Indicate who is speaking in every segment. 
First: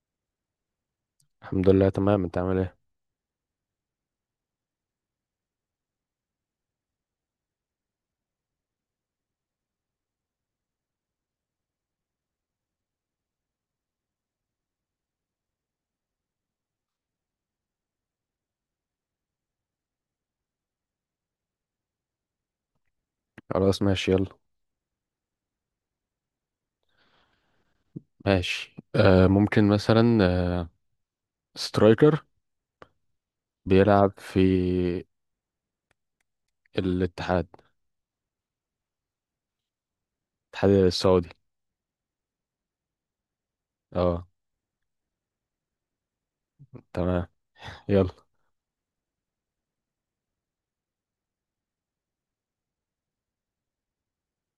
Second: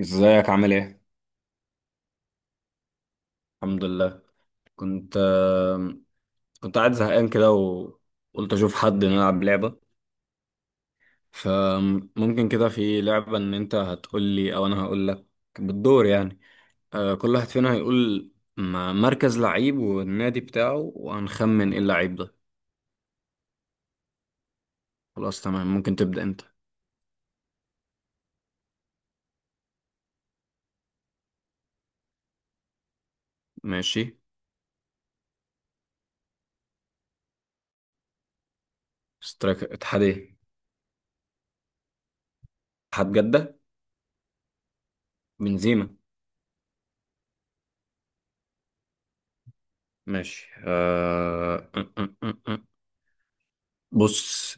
Speaker 1: ازيك عامل ايه؟
Speaker 2: الحمد لله تمام، انت عامل ايه؟
Speaker 1: الحمد لله. كنت كنت قاعد زهقان كده وقلت اشوف حد نلعب لعبة. فممكن كده في لعبة ان انت هتقول لي او انا هقول لك بالدور يعني. كل واحد فينا هيقول مركز لعيب والنادي بتاعه وهنخمن ايه اللعيب ده.
Speaker 2: خلاص ماشي، يلا.
Speaker 1: خلاص تمام، ممكن تبدأ انت.
Speaker 2: ماشي ممكن مثلا آه سترايكر
Speaker 1: ماشي.
Speaker 2: بيلعب في الاتحاد،
Speaker 1: سترايك اتحاد ايه؟
Speaker 2: الاتحاد السعودي.
Speaker 1: اتحاد جدة.
Speaker 2: اه
Speaker 1: بنزيما.
Speaker 2: تمام، يلا.
Speaker 1: ماشي أه... أه، أه، أه، أه. بص.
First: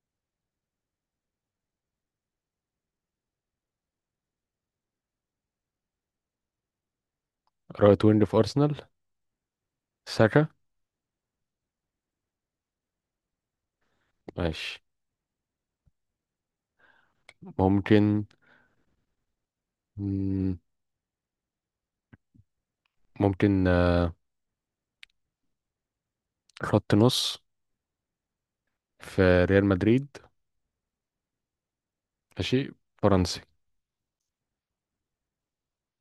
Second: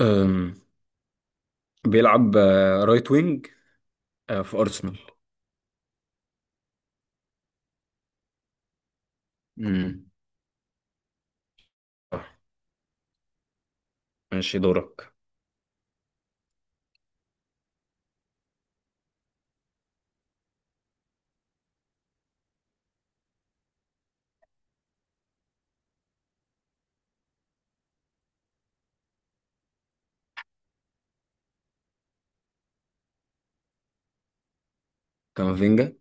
Speaker 1: أم، بيلعب رايت وينج في أرسنال.
Speaker 2: رايت وينج في ارسنال،
Speaker 1: امم
Speaker 2: ساكا.
Speaker 1: ماشي،
Speaker 2: ماشي
Speaker 1: دورك.
Speaker 2: ممكن، مم، ممكن خط نص في ريال مدريد، ماشي، فرنسي.
Speaker 1: كامافينجا.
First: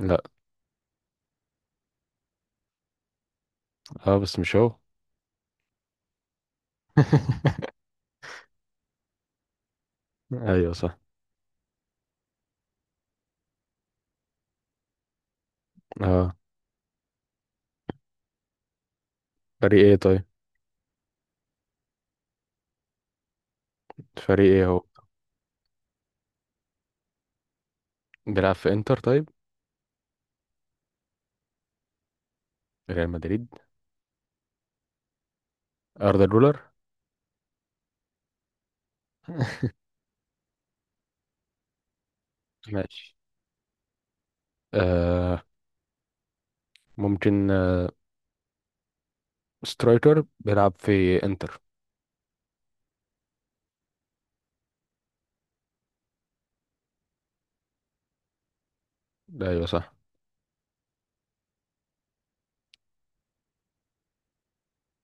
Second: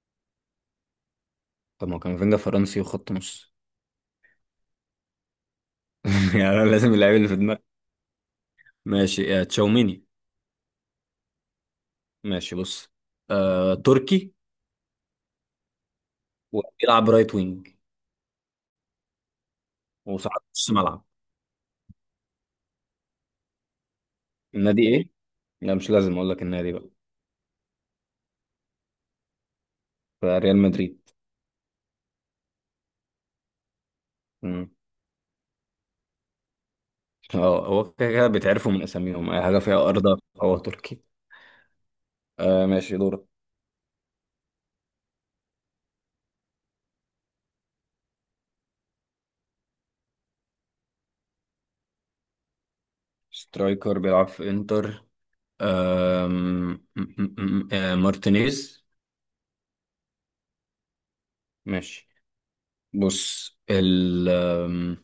Speaker 2: لا.
Speaker 1: طب ما هو كامافينجا فرنسي وخط نص.
Speaker 2: اه بس مش هو.
Speaker 1: يعني أنا لازم اللعيب اللي في دماغي. ماشي تشاوميني.
Speaker 2: ايوه صح.
Speaker 1: ماشي بص، تركي
Speaker 2: اه
Speaker 1: وبيلعب رايت وينج
Speaker 2: فريق ايه طيب؟
Speaker 1: وساعات نص ملعب.
Speaker 2: فريق ايه هو؟
Speaker 1: النادي ايه؟ لا مش لازم اقول لك النادي بقى.
Speaker 2: بيلعب في انتر طيب؟
Speaker 1: فريال مدريد.
Speaker 2: ريال مدريد،
Speaker 1: امم
Speaker 2: اردا جولر.
Speaker 1: اه، هو كده كده بيتعرفوا من اساميهم، اي حاجه فيها ارض هو تركي. آه ماشي،
Speaker 2: ماشي،
Speaker 1: دورك.
Speaker 2: آه ممكن سترايكر بيلعب في انتر.
Speaker 1: سترايكر بيلعب في انتر. آم، م- م- م- آه مارتينيز.
Speaker 2: ايوه صح.
Speaker 1: ماشي بص ال آم،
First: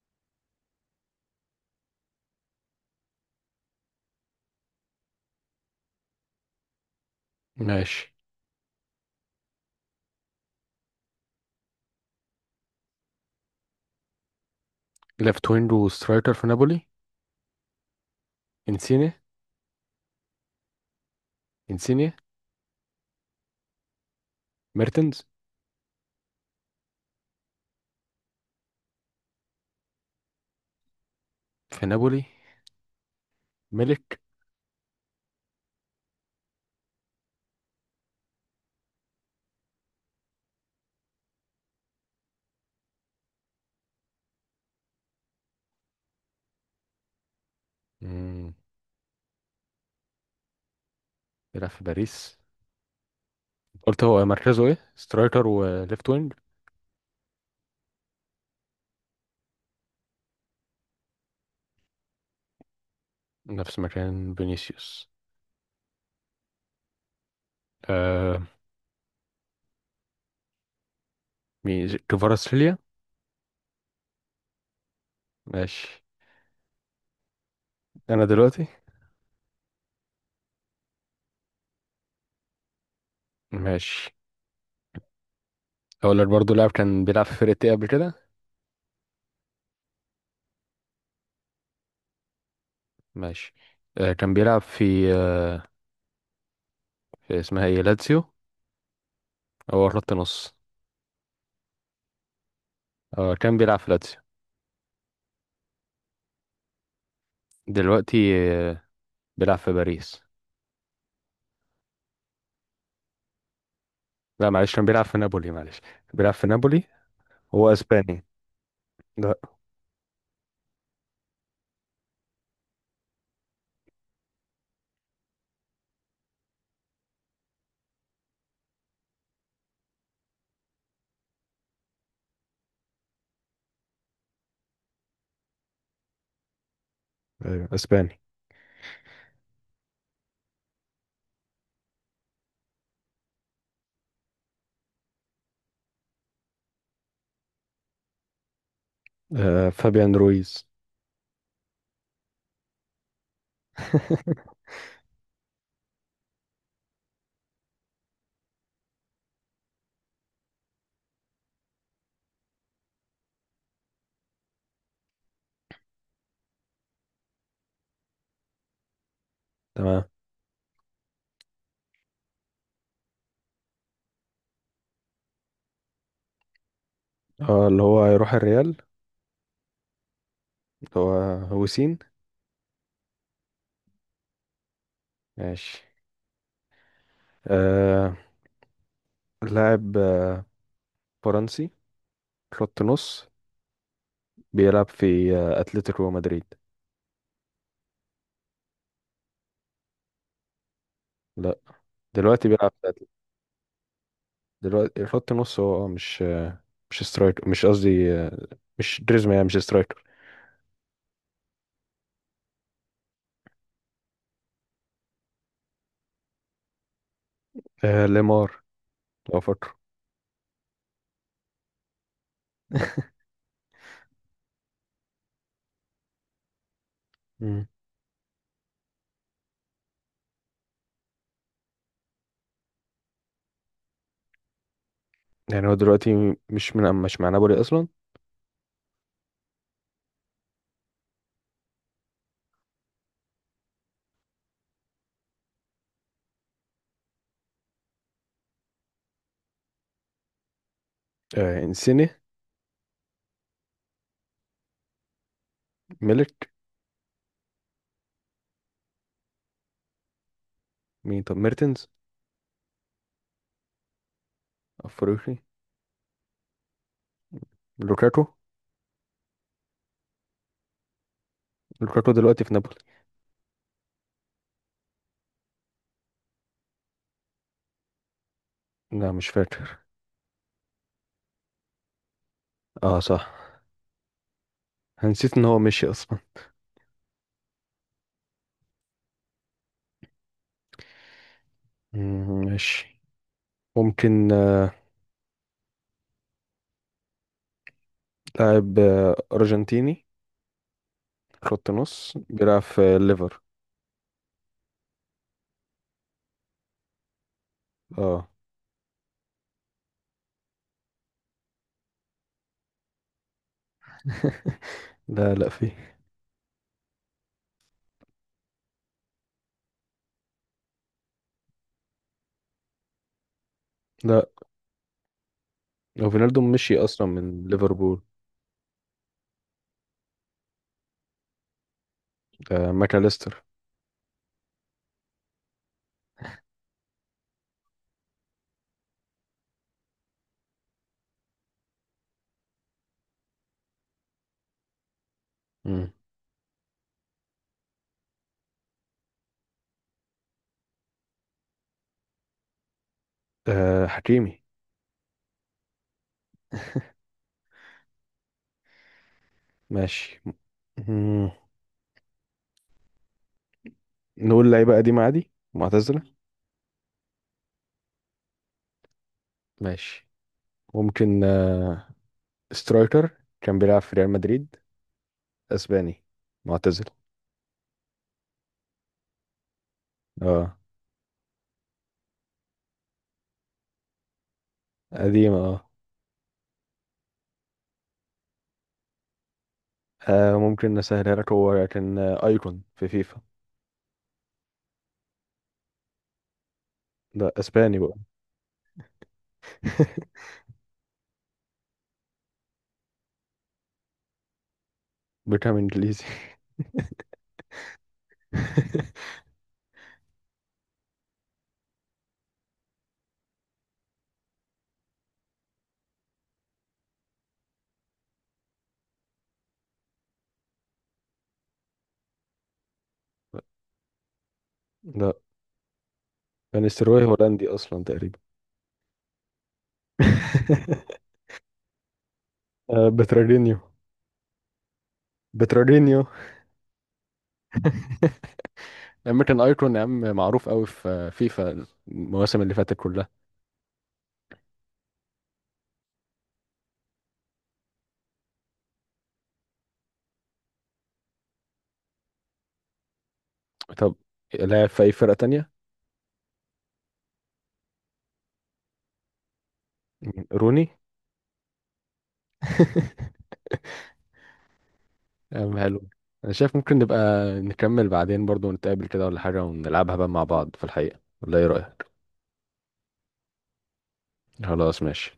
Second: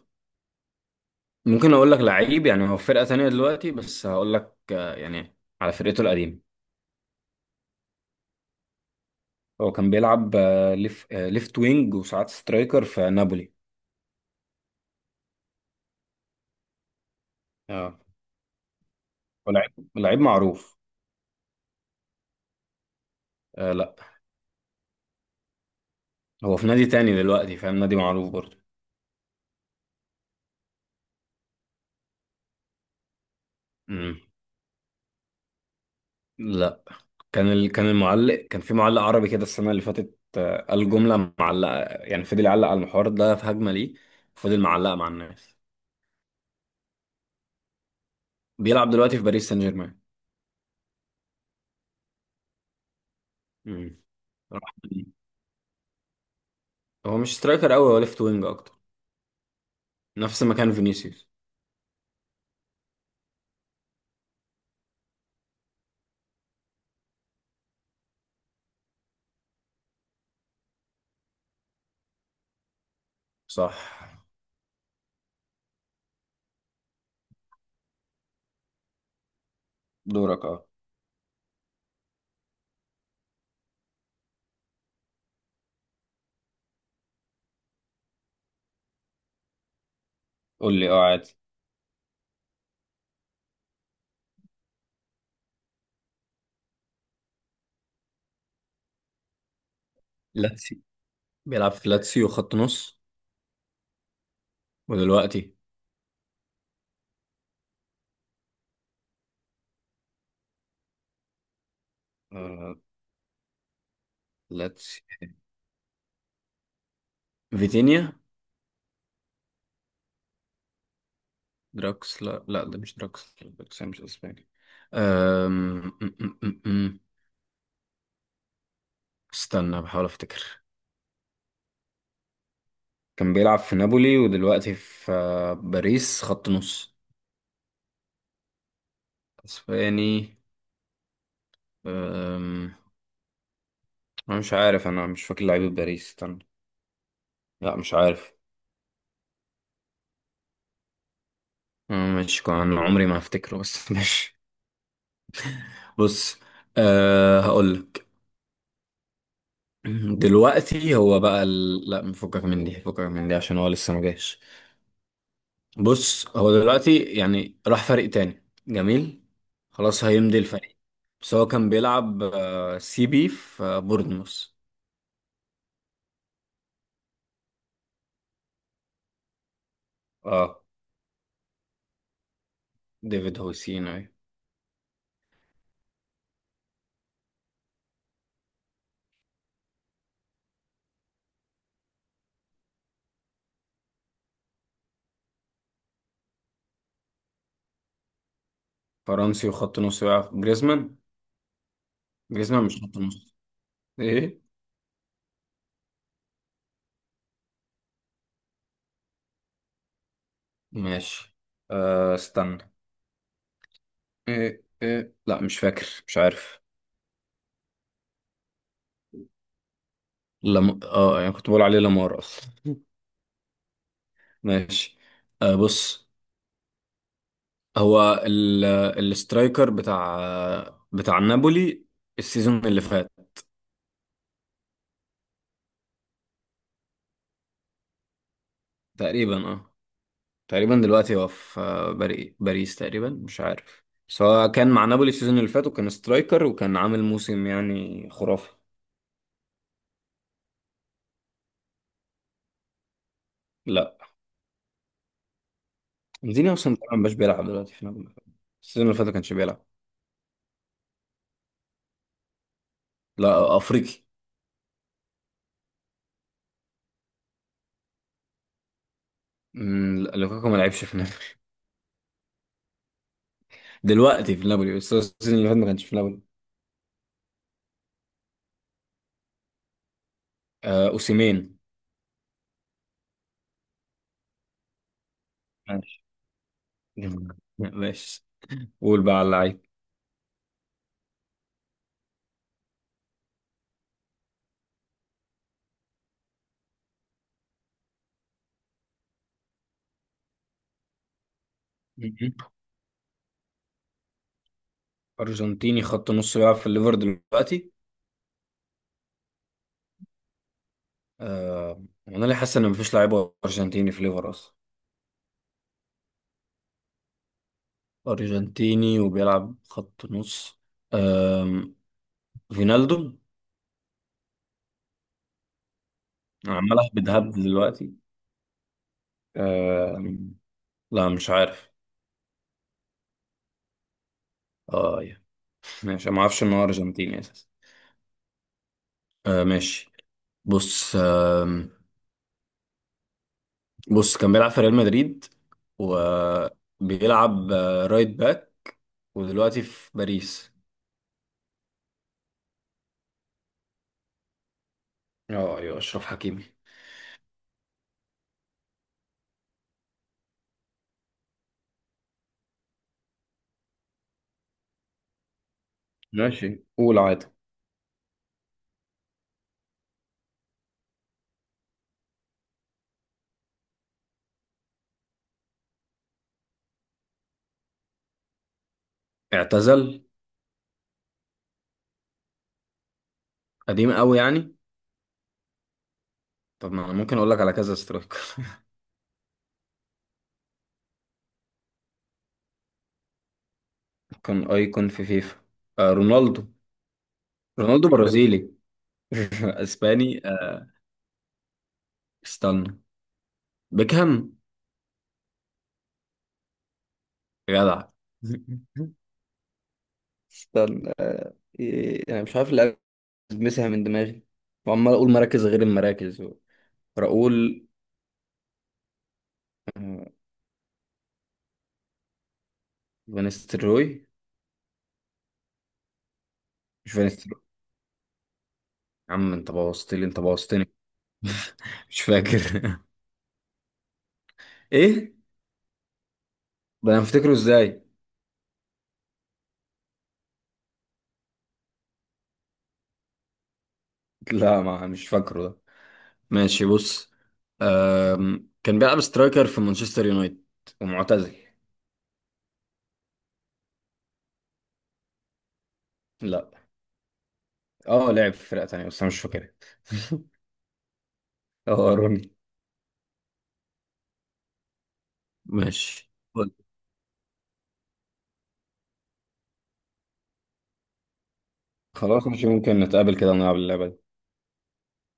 Speaker 1: ممكن اقول لك لعيب يعني هو في فرقة تانية دلوقتي بس هقول لك يعني على فرقته القديمة.
Speaker 2: ماشي،
Speaker 1: هو كان بيلعب ليفت وينج وساعات سترايكر في نابولي.
Speaker 2: ليفت وينج وسترايكر في نابولي.
Speaker 1: اه
Speaker 2: انسيني.
Speaker 1: هو لعيب معروف.
Speaker 2: انسيني.
Speaker 1: آه لا،
Speaker 2: ميرتنز.
Speaker 1: هو في نادي تاني دلوقتي فاهم، نادي معروف برضه.
Speaker 2: في نابولي. ملك.
Speaker 1: امم لا. كان المعلق، كان في معلق عربي كده السنة اللي فاتت، قال جملة معلقة يعني فضل يعلق على المحور ده في هجمة ليه، فضل معلقة مع الناس.
Speaker 2: مم.
Speaker 1: بيلعب دلوقتي في باريس سان جيرمان.
Speaker 2: بيلعب في باريس.
Speaker 1: مم.
Speaker 2: قلت هو مركزه
Speaker 1: راح
Speaker 2: ايه،
Speaker 1: ليه.
Speaker 2: سترايكر وليفت وينج؟
Speaker 1: هو مش سترايكر قوي، هو ليفت وينج اكتر، نفس مكان فينيسيوس.
Speaker 2: نفس مكان فينيسيوس. آه، مين، كفاراتسخيليا؟
Speaker 1: صح.
Speaker 2: ماشي، انا دلوقتي.
Speaker 1: دورك اه.
Speaker 2: ماشي، اقول لك برضه لاعب كان بيلعب في فرقتي قبل كده.
Speaker 1: قول لي اه عادي.
Speaker 2: ماشي، كان بيلعب في آه، اسمها ايه، لاتسيو، هو خط نص.
Speaker 1: لاتسي. بيلعب في لاتسيو خط نص.
Speaker 2: هو كان بيلعب في لاتسيو.
Speaker 1: ودلوقتي
Speaker 2: دلوقتي آه، بيلعب في باريس.
Speaker 1: آه.
Speaker 2: لا معلش، كان
Speaker 1: لاتسي.
Speaker 2: بيلعب في نابولي، معلش. بيلعب في نابولي. هو
Speaker 1: فيتينيا.
Speaker 2: اسباني. لا.
Speaker 1: دراكس، لا لا ده مش دراكس، دراكس مش اسباني. أم... أم، أم، أم. استنى بحاول افتكر. كان بيلعب في نابولي ودلوقتي في باريس، خط نص.
Speaker 2: ايوه، اسباني.
Speaker 1: اسباني. أم... انا مش عارف، انا مش فاكر لعيبه باريس، استنى. لا مش عارف.
Speaker 2: آه، فابيان رويز.
Speaker 1: أنا مش كان عمري ما هفتكره بس مش. بص، أه هقول لك. دلوقتي هو بقى لا فكك من دي، فكك من دي عشان هو لسه ما جاش. بص هو دلوقتي يعني راح فريق تاني جميل، خلاص
Speaker 2: تمام.
Speaker 1: هيمضي الفريق. بس هو كان بيلعب سي بي في بورنموث.
Speaker 2: اه اللي هو هيروح الريال.
Speaker 1: اه،
Speaker 2: اللي هو هوسين.
Speaker 1: ديفيد هوسين اهي.
Speaker 2: ماشي، آه لاعب فرنسي، خط نص، بيلعب في اتلتيكو مدريد.
Speaker 1: فرنسي وخط نص بقى جريزمان.
Speaker 2: لا. دلوقتي
Speaker 1: جريزمان
Speaker 2: بيلعب
Speaker 1: مش خط
Speaker 2: بدل.
Speaker 1: نص. ايه.
Speaker 2: دلوقتي خط نص هو، مش مش سترايكر، مش قصدي مش دريزما، يعني مش سترايكر.
Speaker 1: ماشي. أه استنى. إيه إيه، لا مش فاكر مش عارف.
Speaker 2: آه ليمار، لو فاكره.
Speaker 1: لم... اه يعني كنت بقول عليه لامار اصلا. ماشي آه بص.
Speaker 2: مم.
Speaker 1: هو ال... الاسترايكر بتاع نابولي السيزون اللي فات.
Speaker 2: يعني هو دلوقتي مش مع نابولي اصلا.
Speaker 1: تقريبا اه. تقريبا دلوقتي هو في باريس تقريبا مش عارف. بس هو كان مع نابولي السيزون اللي فات وكان سترايكر وكان عامل موسم يعني خرافي.
Speaker 2: آه انسيني.
Speaker 1: لا.
Speaker 2: ميلك.
Speaker 1: انزيني اصلا تقريبا مش بيلعب دلوقتي في نابولي، السيزون اللي فات ما كانش بيلعب.
Speaker 2: مين طب، ميرتنز؟
Speaker 1: لا افريقي.
Speaker 2: افريقي. لوكاكو.
Speaker 1: لا، لوكاكو ما لعبش في.
Speaker 2: لوكاكو دلوقتي في نابولي.
Speaker 1: دلوقتي في نابولي بس السيزون اللي فات ما كانش في نابولي.
Speaker 2: لا مش فاكر.
Speaker 1: آه اوسيمين.
Speaker 2: اه صح، أنا نسيت ان هو مشي
Speaker 1: ماشي.
Speaker 2: اصلا.
Speaker 1: ماشي، قول بقى على اللعيب.
Speaker 2: ماشي، ممكن لاعب ارجنتيني، خط نص،
Speaker 1: مهم.
Speaker 2: بيلعب في ليفر.
Speaker 1: ارجنتيني خط نص بيلعب في الليفر دلوقتي.
Speaker 2: اه.
Speaker 1: آه انا ليه حاسس ان مفيش لعيب ارجنتيني في الليفر اصلا.
Speaker 2: لا لا، في.
Speaker 1: ارجنتيني وبيلعب خط نص. آم، فينالدو.
Speaker 2: لا، لو فينالدو
Speaker 1: أنا
Speaker 2: مشي
Speaker 1: عمال
Speaker 2: اصلا
Speaker 1: اهبد هبد
Speaker 2: من
Speaker 1: دلوقتي.
Speaker 2: ليفربول.
Speaker 1: آم، لا مش عارف.
Speaker 2: آه، ماكاليستر.
Speaker 1: اه يا. ماشي، أنا ما اعرفش ان هو ارجنتيني اساسا. آه ماشي بص. آه بص، كان بيلعب في ريال مدريد
Speaker 2: مم.
Speaker 1: وبيلعب رايت باك ودلوقتي في باريس.
Speaker 2: آه حكيمي.
Speaker 1: اه ايوه، اشرف حكيمي.
Speaker 2: ماشي. مم. نقول لعيبه قديمه عادي، معتزله.
Speaker 1: ماشي، قول عادي.
Speaker 2: ماشي، ممكن سترايكر كان بيلعب في ريال مدريد، اسباني، معتزل.
Speaker 1: اعتزل.
Speaker 2: اه،
Speaker 1: قديم قوي يعني.
Speaker 2: قديم اه.
Speaker 1: طب ما انا ممكن اقول لك على كذا سترايكر.
Speaker 2: ممكن نسهلها لك، هو كان ايكون في فيفا.
Speaker 1: كان ايكون في فيفا. آه رونالدو.
Speaker 2: ده اسباني
Speaker 1: رونالدو
Speaker 2: بقى.
Speaker 1: برازيلي. اسباني آه. استنى، بيكهام.
Speaker 2: بيكام انجليزي.
Speaker 1: جدع. استنى. إيه، انا مش عارف اللي مسها من دماغي وعمال اقول مراكز غير المراكز. راؤول. آه، فان ستروي.
Speaker 2: لا،
Speaker 1: مش
Speaker 2: فانيستروي
Speaker 1: فاكر.
Speaker 2: هولندي اصلا تقريبا.
Speaker 1: يا عم انت بوظت لي انت بوظتني. مش فاكر.
Speaker 2: آه، بترارينيو.
Speaker 1: ايه.
Speaker 2: بترارينيو،
Speaker 1: ده انا افتكره ازاي.
Speaker 2: امريكان ايكون. يا عم معروف قوي في فيفا المواسم اللي فاتت كلها.
Speaker 1: لا ما مش فاكره ده. ماشي بص. كان بيلعب سترايكر في مانشستر يونايتد ومعتزل.
Speaker 2: طب لاعب في اي فرقة تانية؟
Speaker 1: لا. اه لعب في فرقة تانية بس انا مش فاكرها.
Speaker 2: مين؟ روني.
Speaker 1: اه روني.
Speaker 2: أم حلو.
Speaker 1: ماشي.
Speaker 2: انا شايف ممكن نبقى نكمل بعدين برضو، نتقابل كده ولا حاجة ونلعبها بقى مع بعض في الحقيقة، ولا ايه رأيك؟
Speaker 1: خلاص مش ممكن نتقابل كده ونلعب اللعبة دي.
Speaker 2: خلاص ماشي.